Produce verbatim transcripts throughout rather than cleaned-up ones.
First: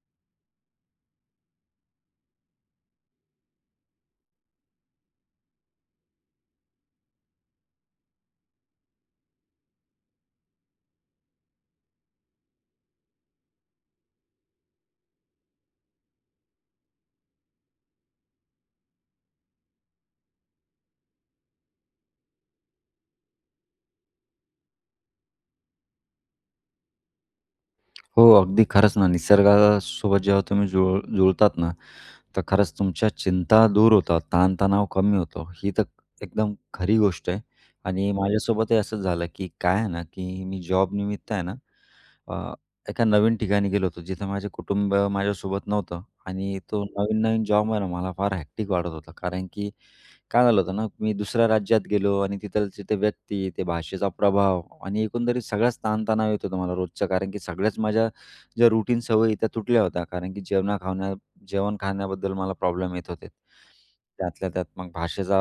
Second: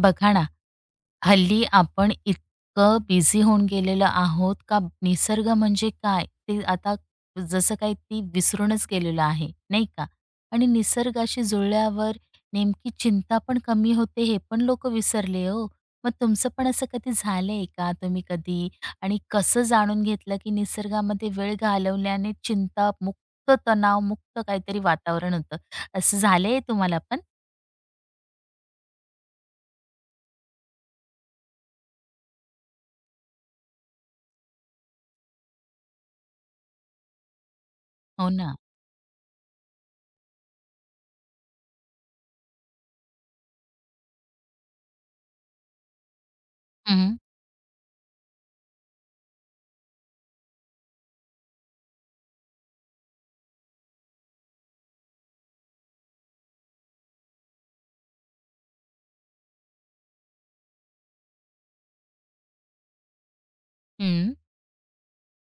बघा ना, हल्ली आपण इतकं बिझी होऊन गेलेलो आहोत का निसर्ग म्हणजे काय ते आता जसं काही ती विसरूनच गेलेलो आहे, नाही का? आणि निसर्गाशी जुळल्यावर नेमकी चिंता पण कमी होते हे पण लोकं विसरले हो. मग तुमचं पण असं कधी झालंय का? तुम्ही कधी आणि कसं जाणून घेतलं की निसर्गामध्ये वेळ घालवल्याने चिंता मुक्त, तणावमुक्त काहीतरी वातावरण होतं, असं झालंय तुम्हाला पण? हो, अगदी खरंच ना. निसर्गासोबत जेव्हा तुम्ही जुळ जुळतात ना, तर खरंच तुमच्या चिंता दूर होतात, ताणतणाव कमी होतो. ही तर एकदम खरी गोष्ट आहे आणि हो ना. माझ्यासोबतही असंच झालं, की काय आहे ना, की मी जॉबनिमित्त आहे ना, अ, एका नवीन ठिकाणी गेलो होतो, जिथं माझे कुटुंब माझ्यासोबत नव्हतं आणि तो हं, नवीन-नवीन जॉब आहे ना, मला फार हॅक्टिक वाटत होता. कारण की काय झालं होतं ना, मी दुसऱ्या राज्यात गेलो आणि तिथलची ते व्यक्ती, ते भाषेचा प्रभाव आणि एकंदरीत सगळाच ताणतणाव येत होता मला रोजचा. कारण की सगळ्याच माझ्या ज्या रूटीन सवयी त्या तुटल्या होत्या. कारण की जेवणा-खावण्या जेवण खाण्याबद्दल मला प्रॉब्लेम येत होते. हं. त्यातल्या त्यात मग भाषेचा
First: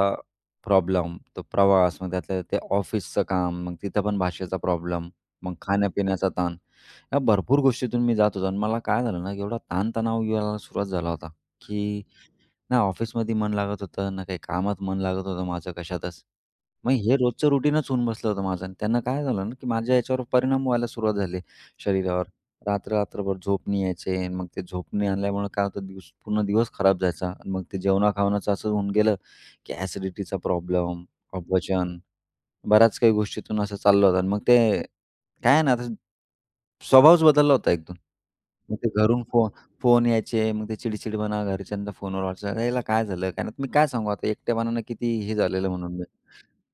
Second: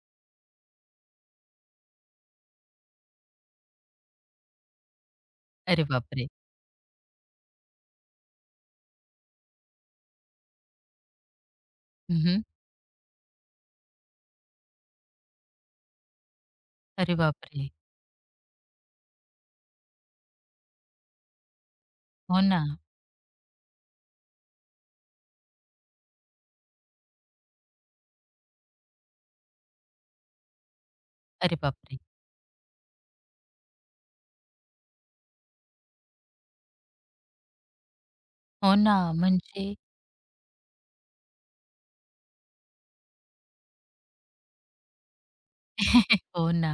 प्रॉब्लेम, तो प्रवास, मग त्यातल्या त्यात ते ऑफिसचं काम, मग तिथं पण भाषेचा प्रॉब्लेम, मग अरे बापरे! खाण्यापिण्याचा ताण. या भरपूर गोष्टीतून मी जात होतो आणि मला काय झालं ना, एवढा ताणतणाव यायला सुरुवात झाला होता, की हं, ना ऑफिसमध्ये मन लागत होतं, ना काही कामात मन लागत होतं माझं कशातच. मग हे अरे रोजचं बापरे! रुटीनच होऊन बसलं होतं माझं आणि त्यांना काय झालं ना, की माझ्या याच्यावर परिणाम व्हायला सुरुवात झाली शरीरावर. हो ना. रात्र-रात्रभर झोप नाही यायची आणि मग ते झोप नाही आणल्यामुळे काय होतं दिवस पूर्ण दिवस खराब जायचा आणि मग ते जेवणा-खावणाचं असं होऊन गेलं, की ॲसिडिटीचा प्रॉब्लेम, अरे अपचन, बापरे! बऱ्याच काही गोष्टीतून असं चाललं होतं आणि मग ते काय आहे ना, आता स्वभावच बदलला होता एकदम. हो मग ते ना, घरून फो म्हणजे फोन यायचे, मग ते चिडचिडपणा घरच्यांचा फोनवर व्हायचा. "याला काय झालं? काय नाही?" मी काय सांगू आता एकटेपणानं किती हे झालेलं म्हणून मी. हो ना.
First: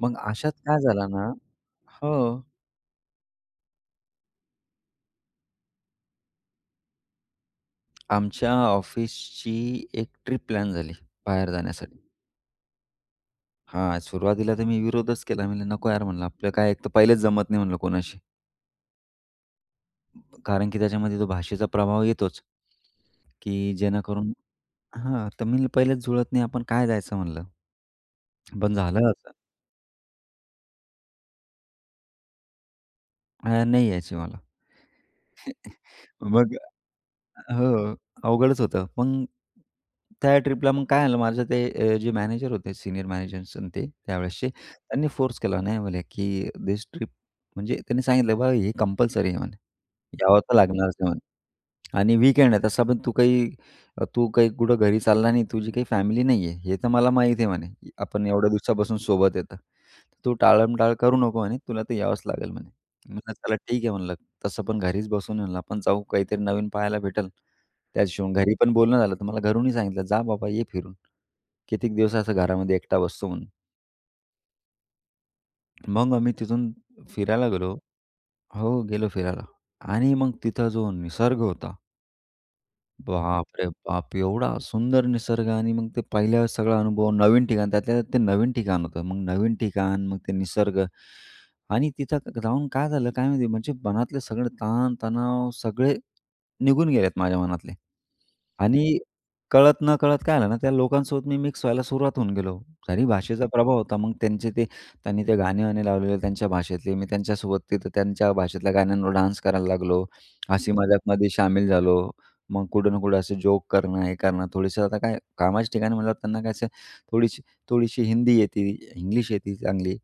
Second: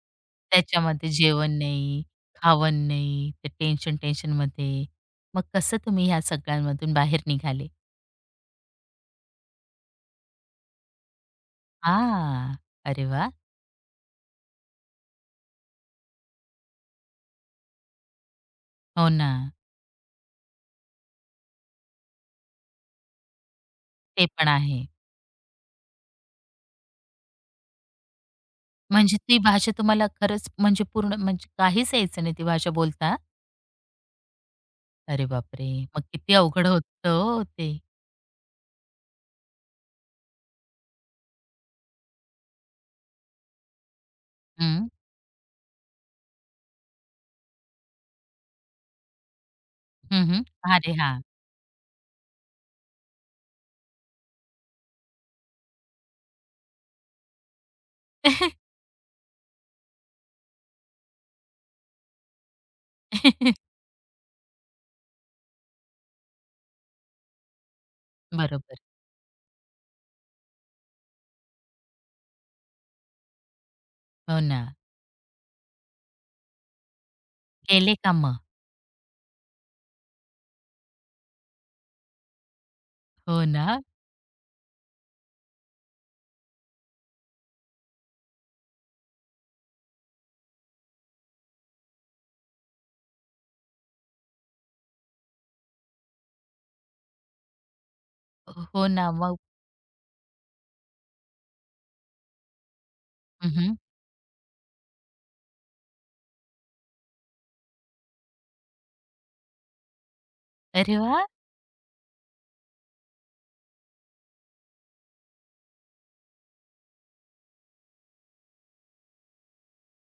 मग अशात काय त्याच्यामध्ये झालं ना जेवण नाही, हो. खावण नाही, ते टेन्शन टेन्शनमध्ये. मग कसं तुम्ही ह्या सगळ्यांमधून बाहेर निघाले? आमच्या ऑफिसची एक ट्रिप प्लॅन झाली बाहेर जाण्यासाठी. हां. अरे वाह! हां, सुरुवातीला तर मी विरोधच केला. मी "नको यार," म्हणलं, "आपलं काय एक तर पहिलेच जमत नाही," म्हणलं, "कोणाशी." हो ना, कारण की त्याच्यामध्ये तो भाषेचा प्रभाव येतोच, की ते जेणेकरून पण आहे. हां, तर मी म्हणलं, "पहिलेच जुळत नाही, आपण काय जायचं?" म्हणलं. पण झालं म्हणजे ती भाषा तुम्हाला खरंच म्हणजे पूर्ण म्हणजे काहीच यायचं नाही ती भाषा बोलता? अ, नाही यायची मला. अरे बापरे! मग किती मग अवघड होतं हो ते. हो, अवघडच होतं. मग त्या ट्रिपला मग काय झालं माझं ते अ, जे मॅनेजर होते, सीनियर मॅनेजर्स आणि ते त्यावेळेसचे, हं. त्यांनी फोर्स केला नाही म्हणे, की "धिस ट्रिप" म्हणजे त्यांनी सांगितलं, "बाबा हे कंपल्सरी आहे" म्हणे. "यावं हं, तर अरे लागणारच आहे" म्हणे. हां. "आणि वीकेंड आहे तसा पण तू काही अ, तू काही कुठं घरी चालला नाही, तुझी काही फॅमिली नाही आहे, हे तर मला माहीत आहे" म्हणे. "आपण एवढ्या दिवसापासून सोबत आहे तू टाळमटाळ करू नको" म्हणे, "तुला तर यावंच लागेल" म्हणे. म्हणलं, "चला ठीक आहे" म्हणलं. तसं पण घरीच बसून आहे ना, आपण जाऊ काहीतरी नवीन पाहायला भेटेल. त्याच्याशिवाय घरी पण बरोबर. बोलणं झालं, तर मला घरूनही सांगितलं, "जा बाबा, ये फिरून. कितीक दिवस असं घरामध्ये एकटा बसतो" म्हणून. हो ना. मग आम्ही तिथून फिरायला गेलो. केले का हो, गेलो फिरायला आणि मग तिथं जो निसर्ग होता हो बापरे ना. बाप! एवढा सुंदर निसर्ग आणि मग ते पहिल्या सगळा अनुभव, नवीन ठिकाण, त्यातल्या त्यात ते नवीन ठिकाण होतं. मग नवीन ठिकाण, मग ते निसर्ग आणि तिथं क जाऊन काय झालं काय माहिती म्हणजे मनातले सगळे ताण-तणाव सगळे निघून गेलेत माझ्या मनातले. हो आणि ना. मग कळत नकळत काय झालं ना, त्या लोकांसोबत मी मिक्स व्हायला सुरुवात होऊन गेलो. जरी भाषेचा हं, प्रभाव होता, मग त्यांचे ते त्यांनी ते गाणे-वाणे लावलेले त्यांच्या भाषेतले. मी त्यांच्यासोबत तिथं त्यांच्या भाषेतल्या गाण्यांवर डान्स करायला लागलो. हसी अरे वा मजाकमध्ये शामील झालो. मग कुठं ना कुठं असे जोक करणं, हे करणं, थोडीसं आता काय कामाच्या ठिकाणी म्हणल्यावर त्यांना काय असं थोडीशी थोडीशी हिंदी येते, इंग्लिश येते चांगली.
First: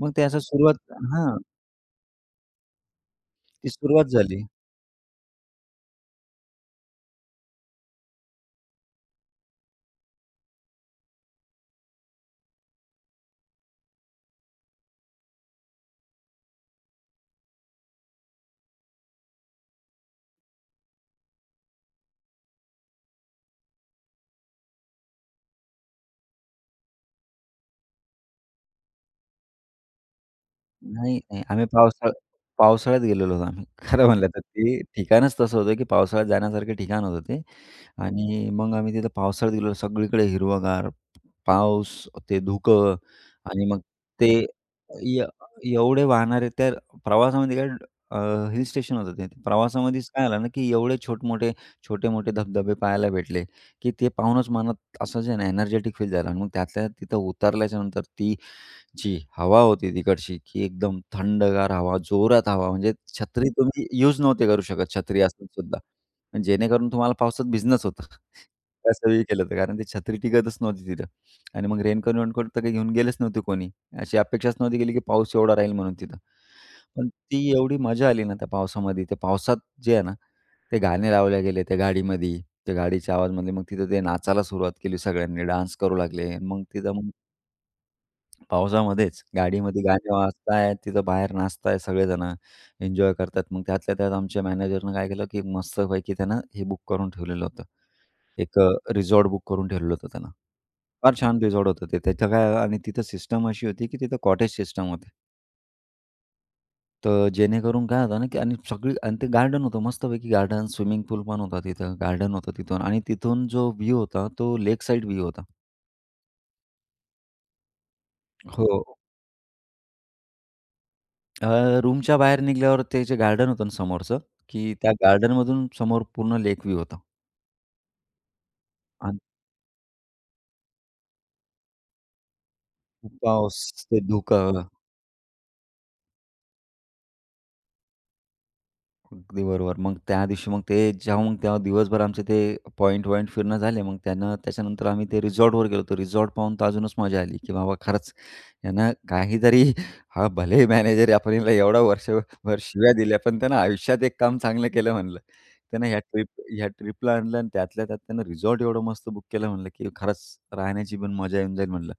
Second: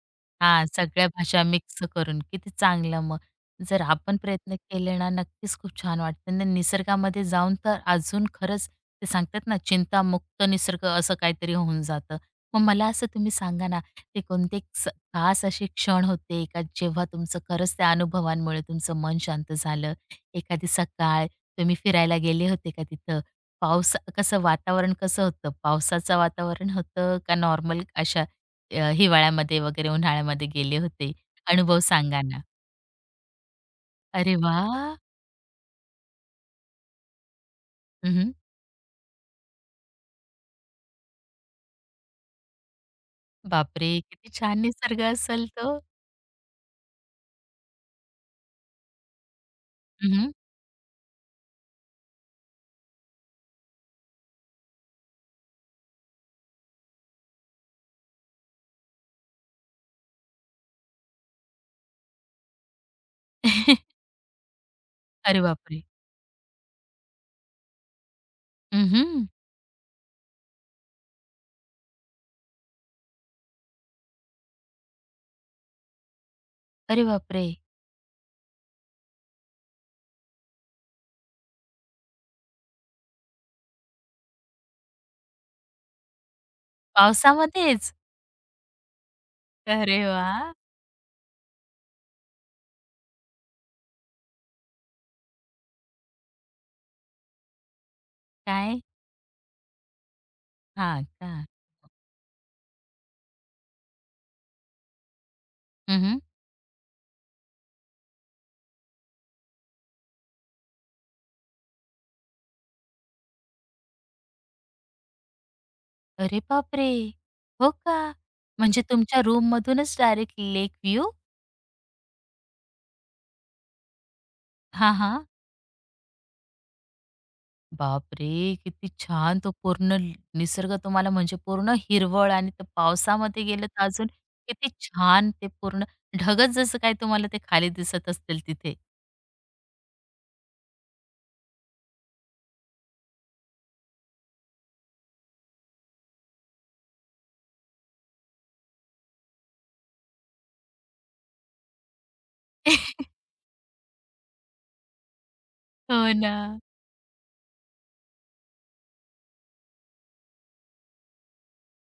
मग ते असं हा, सुरुवात सगळ्या हां, भाषा मिक्स करून. किती चांगलं मग. ती जर सुरुवात आपण झाली. प्रयत्न केले ना, नक्कीच खूप छान वाटतं. आणि निसर्गामध्ये जाऊन तर अजून खरंच ते सांगतात ना, चिंतामुक्त निसर्ग असं काहीतरी होऊन जातं. मग मला असं तुम्ही सांगा ना, ते कोणते एक स खास असे क्षण होते का, जेव्हा तुमचं खरंच त्या अनुभवांमुळे तुमचं मन शांत झालं? एखादी सकाळ तुम्ही फिरायला गेले होते का तिथं? पाऊस कसं वातावरण कसं होतं? पावसाचं वातावरण होतं का नॉर्मल अशा अ, हिवाळ्यामध्ये वगैरे उन्हाळ्यामध्ये गेले होते. नाही, नाही आम्ही अनुभव पावसाळ सांगा ना? पावसाळ्यात गेलेलो होतो आम्ही. खरं म्हणलं अरे तर वा, ते ठिकाणच तसं होतं, की पावसाळ्यात जाण्यासारखं ठिकाण होतं ते. हं, आणि मग आम्ही तिथं पावसाळ्यात गेलो. सगळीकडे हिरवंगार, पाऊस, ते धुकं आणि मग बापरे! किती ते छान निसर्ग य असेल तो. एवढे वाहणारे त्या प्रवासामध्ये काय हिल स्टेशन होतं ते. प्रवासामध्येच काय हं, आलं ना, की एवढे छोट-मोठे, छोटे-मोठे धबधबे पाहायला भेटले, की ते पाहूनच मनात असं जे ना एनर्जेटिक फील झालं आणि मग त्यातल्या तिथं उतरल्याच्या नंतर ती जी हवा होती तिकडची, की एकदम थंडगार हवा, जोरात हवा म्हणजे छत्री तुम्ही यूज नव्हते करू शकत छत्री अरे असून सुद्धा. बापरे! पण जेणेकरून तुम्हाला पावसात भिजणंच होतं. हं, कसंही हं. केलं तर कारण ती छत्री टिकतच नव्हती तिथं. आणि मग रेनकोट वेनकोट तर काही घेऊन गेलेच नव्हते कोणी. अशी अपेक्षाच नव्हती केली, की पाऊस एवढा राहील म्हणून तिथं. अरे पण बापरे! ती एवढी मजा आली ना त्या पावसामध्ये. त्या पावसात जे आहे ना, ते गाणे लावले गेले त्या गाडीमध्ये. त्या गाडीच्या आवाजमध्ये मग तिथं ते नाचायला सुरुवात केली सगळ्यांनी, डान्स करू लागले. मग तिथं मग पावसामध्येच? पावसामध्येच गाडीमध्ये अरे गाणी वाह! वाजताय, तिथं बाहेर नाचताय सगळेजण, एन्जॉय करतात. मग त्यातल्या त्यात आमच्या मॅनेजरनं काय केलं, की मस्तपैकी त्यानं हे बुक करून ठेवलेलं होतं. एक अ, काय? रिसॉर्ट बुक करून ठेवलेलं होतं त्यानं. हां फार का? छान रिसॉर्ट होतं ते. तिथं काय आणि तिथं सिस्टम अशी होती, की तिथं कॉटेज सिस्टम होती. हं, तर जेणेकरून काय होतं ना, की आणि सगळी आणि ते गार्डन होतं मस्तपैकी गार्डन, स्विमिंग पूल पण होता तिथं, गार्डन होतं तिथून आणि तिथून जो व्ह्यू होता, तो लेक साइड व्ह्यू होता. अरे बापरे! हो का? म्हणजे हो. तुमच्या रूम रूममधूनच डायरेक्ट लेक व्ह्यू? अ, रूमच्या बाहेर निघाल्यावर ते जे गार्डन होतं ना समोरचं, की त्या हां, हां. गार्डनमधून समोर पूर्ण लेक व्ह्यू होता बापरे! किती आणि छान तो पूर्ण ल- निसर्ग तुम्हाला म्हणजे पूर्ण हिरवळ आणि त्या खूप पावसामध्ये गेलं पाऊस, तर ते अजून धुकं. किती छान ते पूर्ण ढगच जसं काय तुम्हाला ते खाली दिसत असतील तिथे. अगदी बरोबर. मग त्या दिवशी मग ते जेव्हा मग तेव्हा दिवसभर आमचे ते पॉइंट वॉइंट फिरणं झाले. मग त्यानं त्याच्यानंतर आम्ही ते रिसॉर्टवर गेलो. तर रिसॉर्ट पाहून तर अजूनच मजा आली, की बाबा खरंच यानं काहीतरी हा भले मॅनेजर आपण एवढा वर्षभर शिव्या दिल्या, पण त्यानं आयुष्यात एक काम चांगलं केलं म्हणलं. त्यानं ह्या हो ट्रिप ना. ह्या ट्रिपला आणलं आणि त्यातल्या त्यात त्यानं रिसॉर्ट एवढं मस्त बुक केलं म्हणलं, की खरंच राहण्याची पण मजा येऊन जाईल म्हणलं.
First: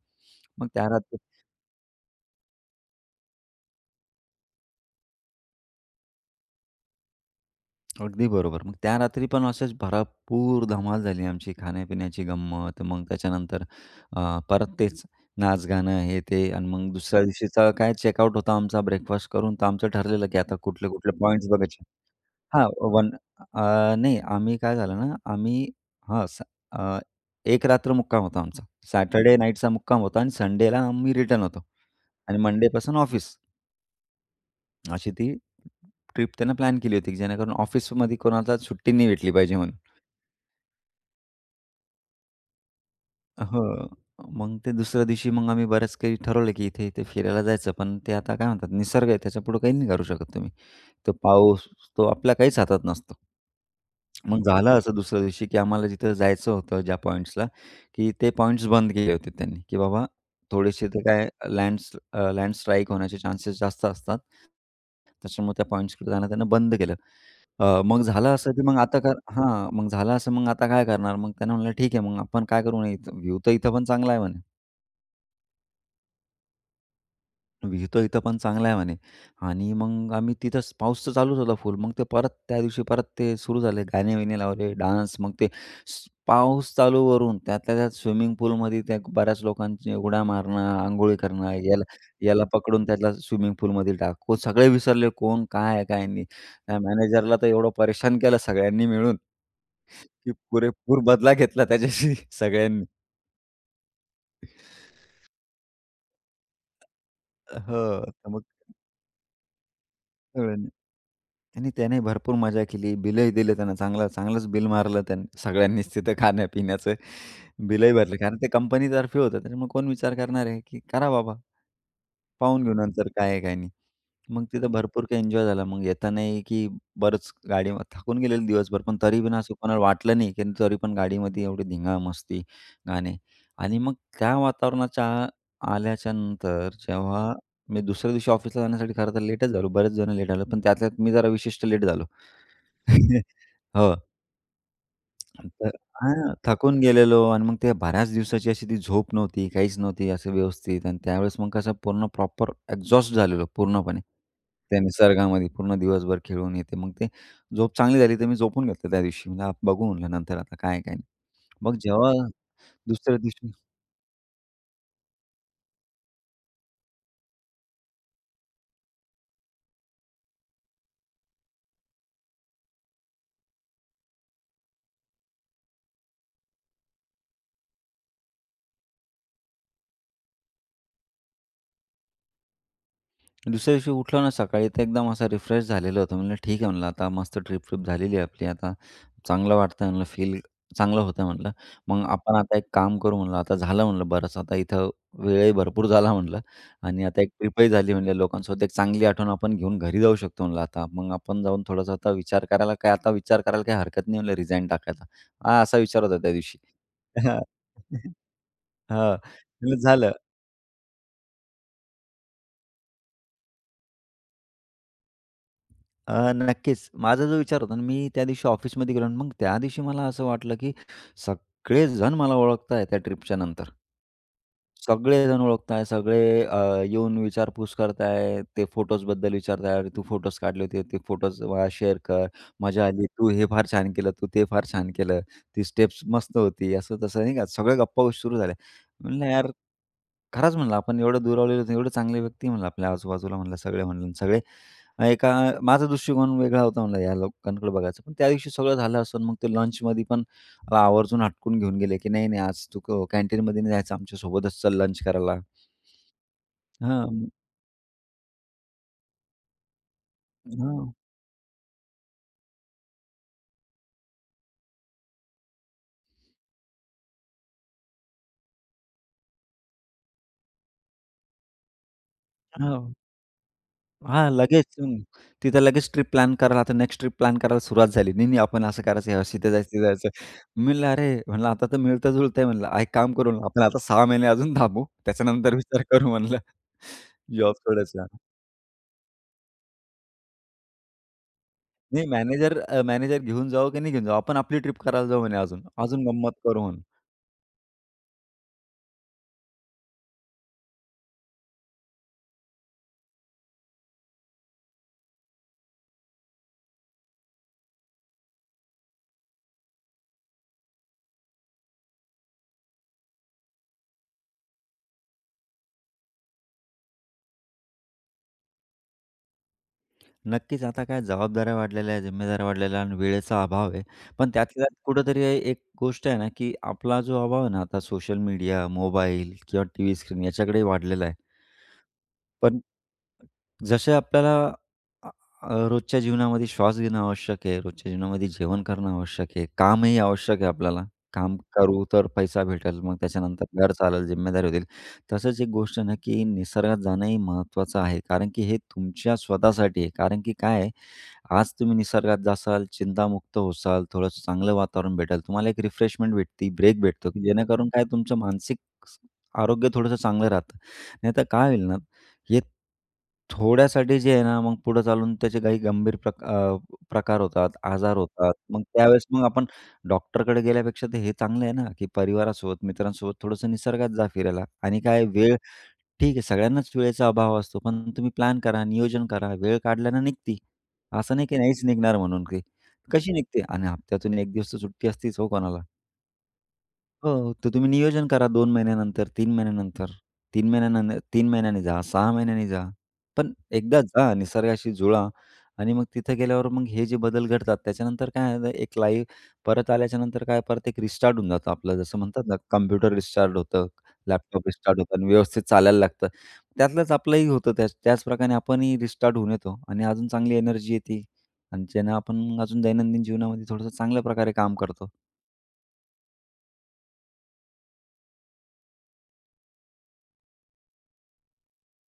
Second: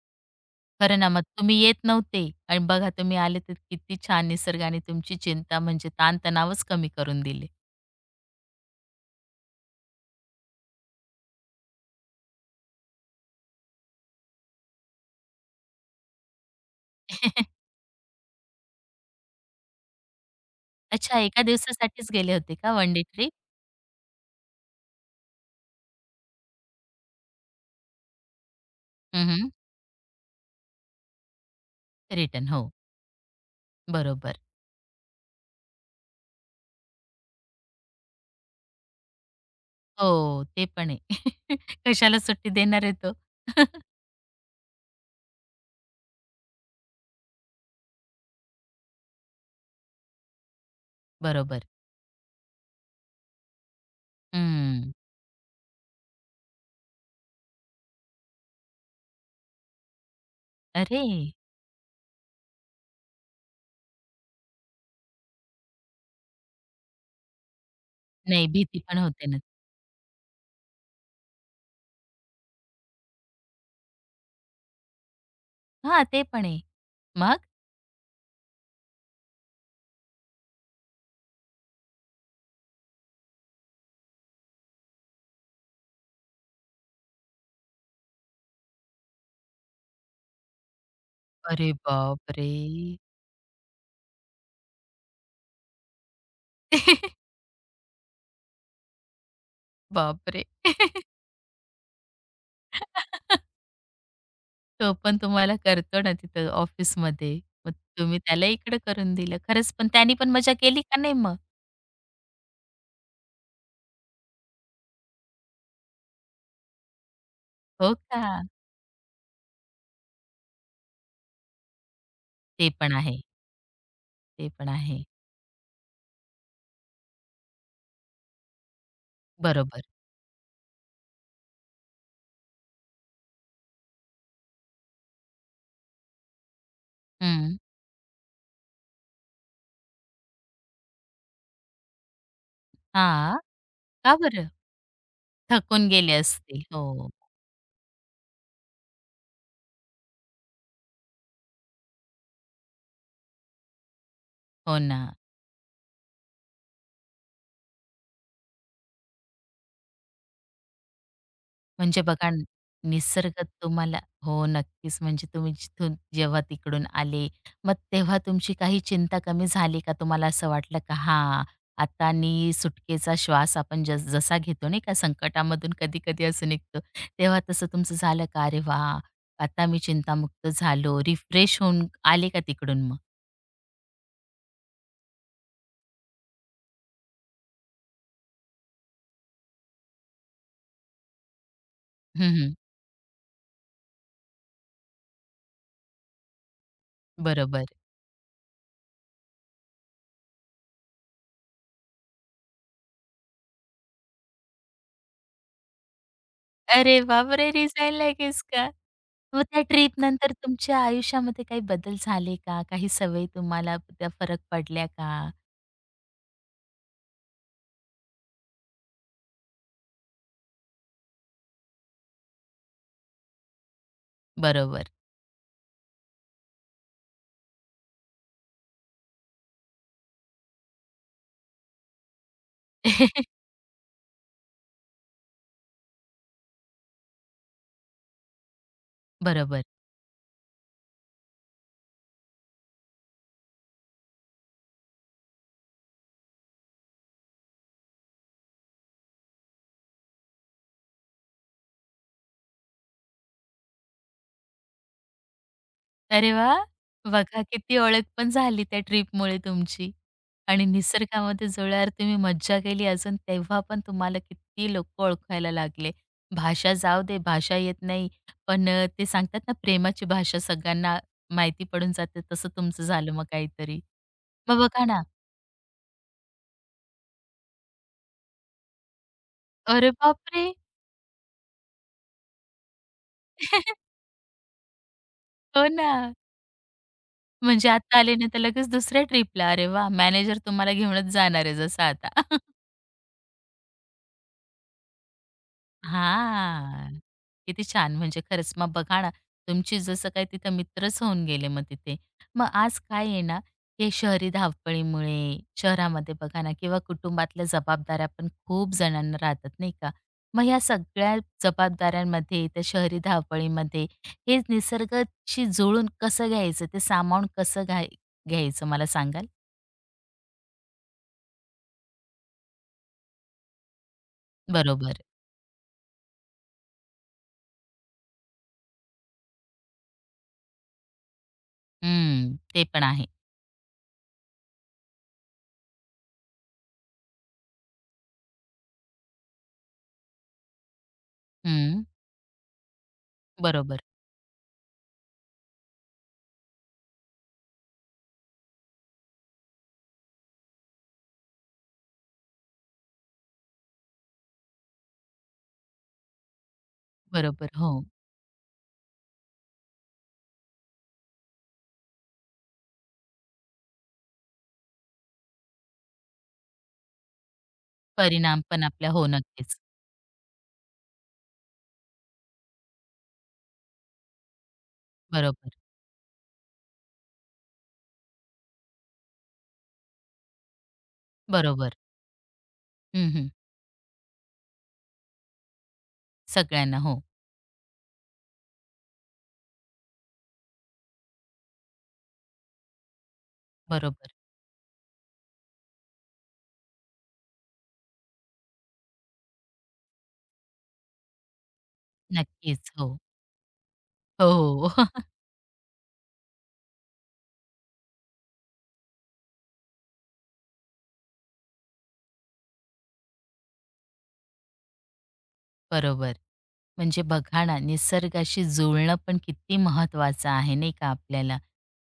मग त्या खरं ना, रात्री मग तुम्ही येत नव्हते आणि बघा तुम्ही आले तर किती छान निसर्गाने तुमची चिंता म्हणजे ताणतणावच कमी करून दिले. अगदी बरोबर. मग त्या रात्री पण असंच भरपूर धमाल झाली आमची, खाण्यापिण्याची गंमत. मग त्याच्यानंतर अ, परत तेच नाच-गाणं हे ते आणि मग दुसऱ्या दिवशीचा काय चेकआउट होता आमचा ब्रेकफास्ट करून. तर आमचं ठरलेलं की आता कुठले-कुठले अच्छा, एका पॉइंट्स बघायचे. दिवसासाठीच गेले होते हां, का वन डे वन ट्रिप? अ, नाही आम्ही काय झालं ना, आम्ही हां, स अ, एक रात्र मुक्काम होता आमचा. सॅटर्डे हं, नाईटचा मुक्काम होता आणि संडेला आम्ही रिटर्न होतो आणि रिटर्न हो, मंडेपासून ऑफिस. बरोबर. अशी ती ट्रिप त्यानं प्लॅन केली होती, की जेणेकरून ऑफिसमध्ये कोणाला सुट्टी नाही भेटली पाहिजे म्हणून. हो, ते पण आहे. कशाला सुट्टी देणार आहे तो. हो. मग ते दुसऱ्या दिवशी मग आम्ही बऱ्याच काही ठरवलं, की इथे-इथे फिरायला जायचं. पण ते आता काय म्हणतात निसर्ग आहे त्याच्यापुढे काही नाही करू शकत तुम्ही. तो बरोबर. पाऊस तो आपल्या काहीच हातात नसतो. मग झालं हं. असं दुसऱ्या दिवशी, की आम्हाला जिथं जायचं होतं ज्या पॉइंट्सला, की ते पॉइंट्स बंद केले होते त्यांनी, की बाबा थोडेसे ते अरे! काय लँड्स लँड स्ट्राईक होण्याचे चान्सेस जास्त असतात. त्याच्यामुळे त्या पॉइंट्सकडे जाणं त्यानं बंद केलं. अ, मग झालं नाही असं, की मग भीती पण आता कर होते ना. हां, मग झालं असं, मग आता काय करणार? मग त्यानं म्हणलं, "ठीक आहे, मग आपण काय करू?" म्हणे, "व्ह्यू तर इथं पण चांगला आहे" म्हणे. हां, ते पण आहे. मग? विहितो इथं पण चांगला आहे म्हणे आणि मग आम्ही तिथंच पाऊस तर चालूच होता फुल. मग ते परत त्या दिवशी परत ते सुरू झाले गाणे-बिणे लावले, डान्स. मग ते स पाऊस चालू वरून त्यातल्या त्यात स्विमिंग पूलमध्ये त्या बऱ्याच लोकांची उड्या मारणं, अंघोळी करणं, अरे याला याला बापरे! पकडून त्याला स्विमिंग पूलमध्ये टाकू. सगळे विसरले कोण काय आहे काय नाही. त्या मॅनेजरला तर एवढं परेशान केलं सगळ्यांनी मिळून, की बापरे! पुरेपूर बदला घेतला त्याच्याशी सगळ्यांनी. तो पण तुम्हाला करतो ना तिथं ऑफिसमध्ये. मग हो, तुम्ही तर मग त्याला इकडं करून दिलं. खरंच पण त्याने पण मजा सगळ्यांनी केली का नाही मग? आणि त्याने भरपूर मजा केली. बिलही दिलं त्यानं चांगलं, चांगलंच बिल मारलं त्याने सगळ्यांनीच तिथं खाण्यापिण्याचं बिलही हो भरलं. का? कारण ते कंपनीतर्फे होतं. त्याच्यामुळे कोण विचार करणार आहे, की करा बाबा. पाहून ते घेऊ पण नंतर आहे, काय आहे काय नाही. मग ते पण तिथं आहे. भरपूर काही एन्जॉय झाला. मग येतानाही की बरंच गाडी थकून गेलेलो दिवसभर, पण तरी पण असं कोणाला बरोबर. वाटलं नाही, की तरी पण गाडीमध्ये एवढी धिंगा, मस्ती, गाणे आणि मग त्या वातावरणाच्या आल्याच्या नंतर जेव्हा हं. मी दुसऱ्या दिवशी ऑफिसला जाण्यासाठी खरं तर लेटच झालो. बरेच जण लेट आले, पण त्यातल्यात मी जरा विशिष्ट लेट झालो. हां. हो. का बरं? तर थकून गेले हां, असतील. थकून हो, गेलेलो आणि मग ते बऱ्याच दिवसाची अशी ती झोप नव्हती, काहीच नव्हती असं व्यवस्थित आणि त्यावेळेस मग कसं पूर्ण प्रॉपर एक्झॉस्ट झालेलो पूर्णपणे. हो त्या ना. निसर्गामध्ये पूर्ण दिवसभर खेळून येते. मग ते झोप चांगली झाली तर मी झोपून घेतलं त्या दिवशी. म्हणलं बघू म्हणलं नंतर आता काय, काय नाही. मग म्हणजे जेव्हा बघा न, दुसऱ्या निसर्ग दिवशी तुम्हाला हो, नक्कीच. म्हणजे तुम्ही जिथून जेव्हा तिकडून आले, मग तेव्हा तुमची काही चिंता कमी झाली का? तुम्हाला असं वाटलं का हां, आता नी सुटकेचा श्वास आपण जस जसा घेतो नाही का, संकटामधून कधी-कधी असं निघतो, तेव्हा तसं तुमचं झालं का? "अरे वाह! आता मी चिंतामुक्त झालो." रिफ्रेश होऊन आले का तिकडून मग? दुसऱ्या दिवशी उठलो ना सकाळी तर एकदम असा रिफ्रेश झालेलं होतं. म्हणलं ठीक आहे म्हणलं आता मस्त ट्रिप ट्रिप झालेली आहे आपली आता चांगलं वाटतंय म्हणलं फील चांगलं होतं म्हणलं. मग हं, आपण हं. आता एक काम करू म्हणलं आता झालं म्हणलं बरंच आता इथं वेळही भरपूर झाला म्हणलं आणि आता एक बरोबर. ट्रिपही झाली म्हणलं लोकांसोबत एक चांगली आठवण आपण घेऊन घरी जाऊ शकतो म्हणलं आता. मग आपण जाऊन थोडासा आता विचार करायला काय आता विचार करायला काही हरकत नाही म्हणलं रिझाइन टाकायचा. हा असा विचार होता त्या दिवशी. अरे हां. बापरे! रिझाइन लगेच का? हां. मग त्या म्हणलं झालं. ट्रिपनंतर तुमच्या आयुष्यामध्ये काही बदल झाले का? काही सवयी तुम्हाला त्या फरक पडल्या का? अ, नक्कीच. माझा जो विचार होता ना, मी त्या दिवशी ऑफिसमध्ये गेलो आणि मग त्या दिवशी मला असं वाटलं, की सगळेजण मला ओळखताय त्या ट्रिपच्या नंतर. बरोबर. सगळेजण ओळखताय, सगळे अ, येऊन विचारपूस करताय, ते फोटोजबद्दल विचारताय, "अरे, तू फोटोज काढले होते, ते फोटोज शेअर कर. मजा आली. तू हे फार छान केलं, तू ते फार छान केलं. ती स्टेप्स मस्त होती." असं तसं नाही का, सगळ्या गप्पा गोष्टी सुरू झाल्या. म्हणलं, "यार" बरोबर. खरंच म्हणलं आपण एवढं दुरावलेलो होतो, एवढे चांगले व्यक्ती म्हणलं आपल्या आजूबाजूला म्हणलं सगळे म्हणलं सगळे अं, एका माझा दृष्टिकोन वेगळा होता म्हणलं या लोकांकडे बघायचं. पण त्या दिवशी सगळं झालं असून मग ते लंचमध्ये पण मला आवर्जून हटकून घेऊन गेले, की "नाही, नाही आज तू क कॅन्टीनमध्ये नाही जायचं, आमच्यासोबतच चल लंच करायला." अरे वा, बघा किती ओळख पण झाली त्या ट्रिपमुळे तुमची आणि हां, निसर्गामध्ये जुळल्यावर तुम्ही मज्जा केली अजून तेव्हा पण तुम्हाला किती लोकं ओळखायला लागले. भाषा जाऊ दे, भाषा येत नाही, पण अ, ते सांगतात ना प्रेमाची भाषा सगळ्यांना माहिती पडून जाते, तसं तुमचं हां. झालं मग काहीतरी. हां, मग लगेच बघा हं. ना तिथं लगेच ट्रिप प्लॅन करायला आता नेक्स्ट ट्रिप प्लॅन करायला सुरुवात झाली. नाही, नाही आपण असं करायचं, यावर्षी तिथे जायचं, तिथे अरे जायचं. बापरे! मी म्हणलं, "अरे," म्हणलं, "आता तर मिळतं-जुळतंय," म्हणलं, "आ, "एक काम करू ना, आपण आता सहा महिने अजून थांबू, त्याच्यानंतर हो विचार ना. करू," म्हणलं, "जॉब म्हणजे आता सोडायचा." आले ना, तर लगेच दुसऱ्या ट्रिपला. अरे वाह! मॅनेजर तुम्हाला घेऊनच जाणार आहे जसं नाही आता. मॅनेजर मॅनेजर घेऊन जावं की नाही घेऊन जावं? आपण आपली ट्रिप करायला जाऊ म्हणे अजून. अजून गंमत करू म्हणे. हा, किती छान! म्हणजे खरंच मग बघा ना, तुमची जसं काही तिथं मित्रच होऊन गेले मग तिथे. मग आज काय आहे ना, हे शहरी धावपळीमुळे शहरामध्ये बघा ना किंवा कुटुंबातल्या जबाबदाऱ्या पण खूप जणांना राहतात नाही का? मग ह्या सगळ्या जबाबदाऱ्यांमध्ये, त्या शहरी धावपळीमध्ये हे निसर्गाशी जुळून कसं घ्यायचं? ते सामावून कसं घाय घ्यायचं मला सांगाल? नक्कीच. आता काय जबाबदाऱ्या वाढलेल्या आहेत, जिम्मेदाऱ्या वाढलेल्या आहे आणि वेळेचा अभाव आहे. पण त्यातल्या त्यात बरोबर. कुठेतरी एक गोष्ट आहे ना, की आपला जो अभाव आहे ना, आता सोशल मीडिया, मोबाईल किंवा टीव्ही स्क्रीन याच्याकडे वाढलेला आहे. हं. पण ते पण आहे. जसे आपल्याला अ, अ, रोजच्या जीवनामध्ये श्वास घेणं आवश्यक आहे, रोजच्या जीवनामध्ये जेवण करणं आवश्यक आहे, कामही आवश्यक आहे आपल्याला. काम करू हं. तर पैसा भेटेल, मग त्याच्यानंतर घर बरोबर. चालेल, जिम्मेदारी होतील. तसंच एक गोष्ट आहे ना, की निसर्गात जाणंही महत्त्वाचं आहे कारण की हे तुमच्या स्वतःसाठी आहे. कारण की काय आहे आज तुम्ही निसर्गात जासाल, चिंतामुक्त होसाल, थोडंसं चांगलं वातावरण भेटेल, तुम्हाला एक रिफ्रेशमेंट भेटते, ब्रेक भेटतो, की बरोबर. जेणेकरून काय हो. तुमचं मानसिक स आरोग्य थोडंसं चांगलं राहतं. नाहीतर काय होईल ना, हे थोड्यासाठी जे आहे ना, मग पुढे चालून त्याचे काही गंभीर प्रक अ, प्रकार होतात, आजार होतात. परिणाम मग पण आपल्या त्यावेळेस हो, मग आपण नक्कीच. डॉक्टरकडे गेल्यापेक्षा तर हे चांगलं आहे ना, की परिवारासोबत, मित्रांसोबत थोडंसं निसर्गात जा फिरायला आणि काय वेळ बरोबर, ठीक आहे, सगळ्यांनाच वेळेचा अभाव असतो. पण तुम्ही प्लॅन करा, नियोजन करा, वेळ काढल्यानं निघती. असं नाही की नाहीच बरोबर. निघणार म्हणून की. हं, कशी हं. निघते? आणि हप्त्यातून एक दिवस तर सुट्टी असतेच हो कोणाला. सगळ्यांना. हो, हो. तर तुम्ही नियोजन करा दोन महिन्यानंतर, तीन महिन्यानंतर, तीन महिन्यानं तीन महिन्यांनी जा, सहा महिन्यांनी जा. पण एकदा बरोबर. जा, निसर्गाशी जुळा आणि मग तिथं गेल्यावर मग हे जे बदल घडतात, त्याच्यानंतर काय आहे ना, एक लाईव्ह परत आल्याच्यानंतर काय परत एक रिस्टार्ट होऊन जातं आपलं. जसं म्हणतात ना, नक्कीच. कॉम्प्युटर हो. रिस्टार्ट होतं, लॅपटॉप हो, रिस्टार्ट हो. होतं आणि व्यवस्थित चालायला लागतं. त्यातलंच आपलंही होतं त्याच त्याचप्रकारे आपणही रिस्टार्ट होऊन येतो आणि अजून चांगली एनर्जी येते आणि ज्यानं आपण मग अजून दैनंदिन जीवनामध्ये थोडंसं चांगल्या प्रकारे काम करतो. बरोबर. म्हणजे बघा ना, निसर्गाशी जुळणं पण किती महत्त्वाचं आहे नाही का आपल्याला.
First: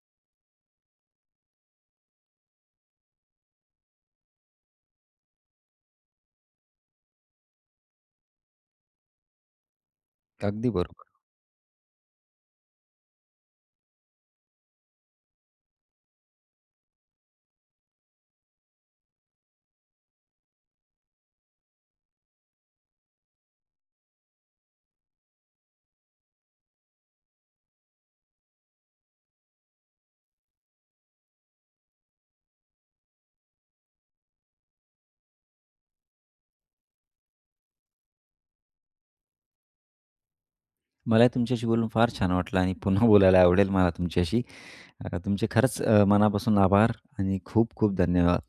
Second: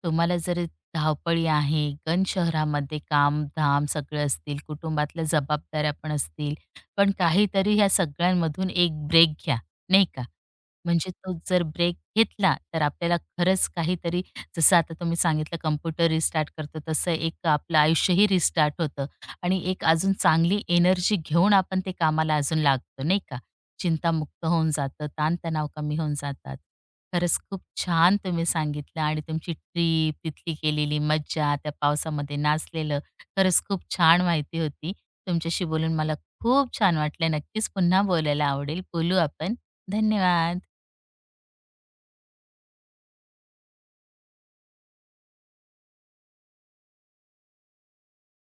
तुम्हाला जर धावपळी आहे, गन शहरामध्ये कामधाम सगळे असतील, कुटुंबातल्या जबाबदाऱ्या पण असतील, पण काहीतरी ह्या सगळ्यांमधून एक ब्रेक घ्या, नाही का? अगदी बरोबर. म्हणजे तो जर ब्रेक घेतला, तर आपल्याला खरंच काहीतरी जसं आता तुम्ही सांगितलं कॉम्प्युटर रिस्टार्ट करतो, तसं एक आपलं आयुष्यही रिस्टार्ट होतं आणि एक अजून चांगली एनर्जी घेऊन आपण ते कामाला अजून लागतो, नाही का? चिंतामुक्त होऊन जातं, ताणतणाव कमी होऊन जातात. खरंच खूप छान तुम्ही सांगितलं आणि तुमची ट्रिप, तिथली केलेली मज्जा, त्या पावसामध्ये नाचलेलं. खरंच खूप छान माहिती होती. तुमच्याशी बोलून मला खूप छान वाटलं. नक्कीच पुन्हा बोलायला आवडेल. बोलू आपण. धन्यवाद. मलाही तुमच्याशी बोलून फार छान वाटलं आणि पुन्हा बोलायला आवडेल मला तुमच्याशी. अ, तुमचे खरंच अ, मनापासून आभार आणि खूप खूप धन्यवाद.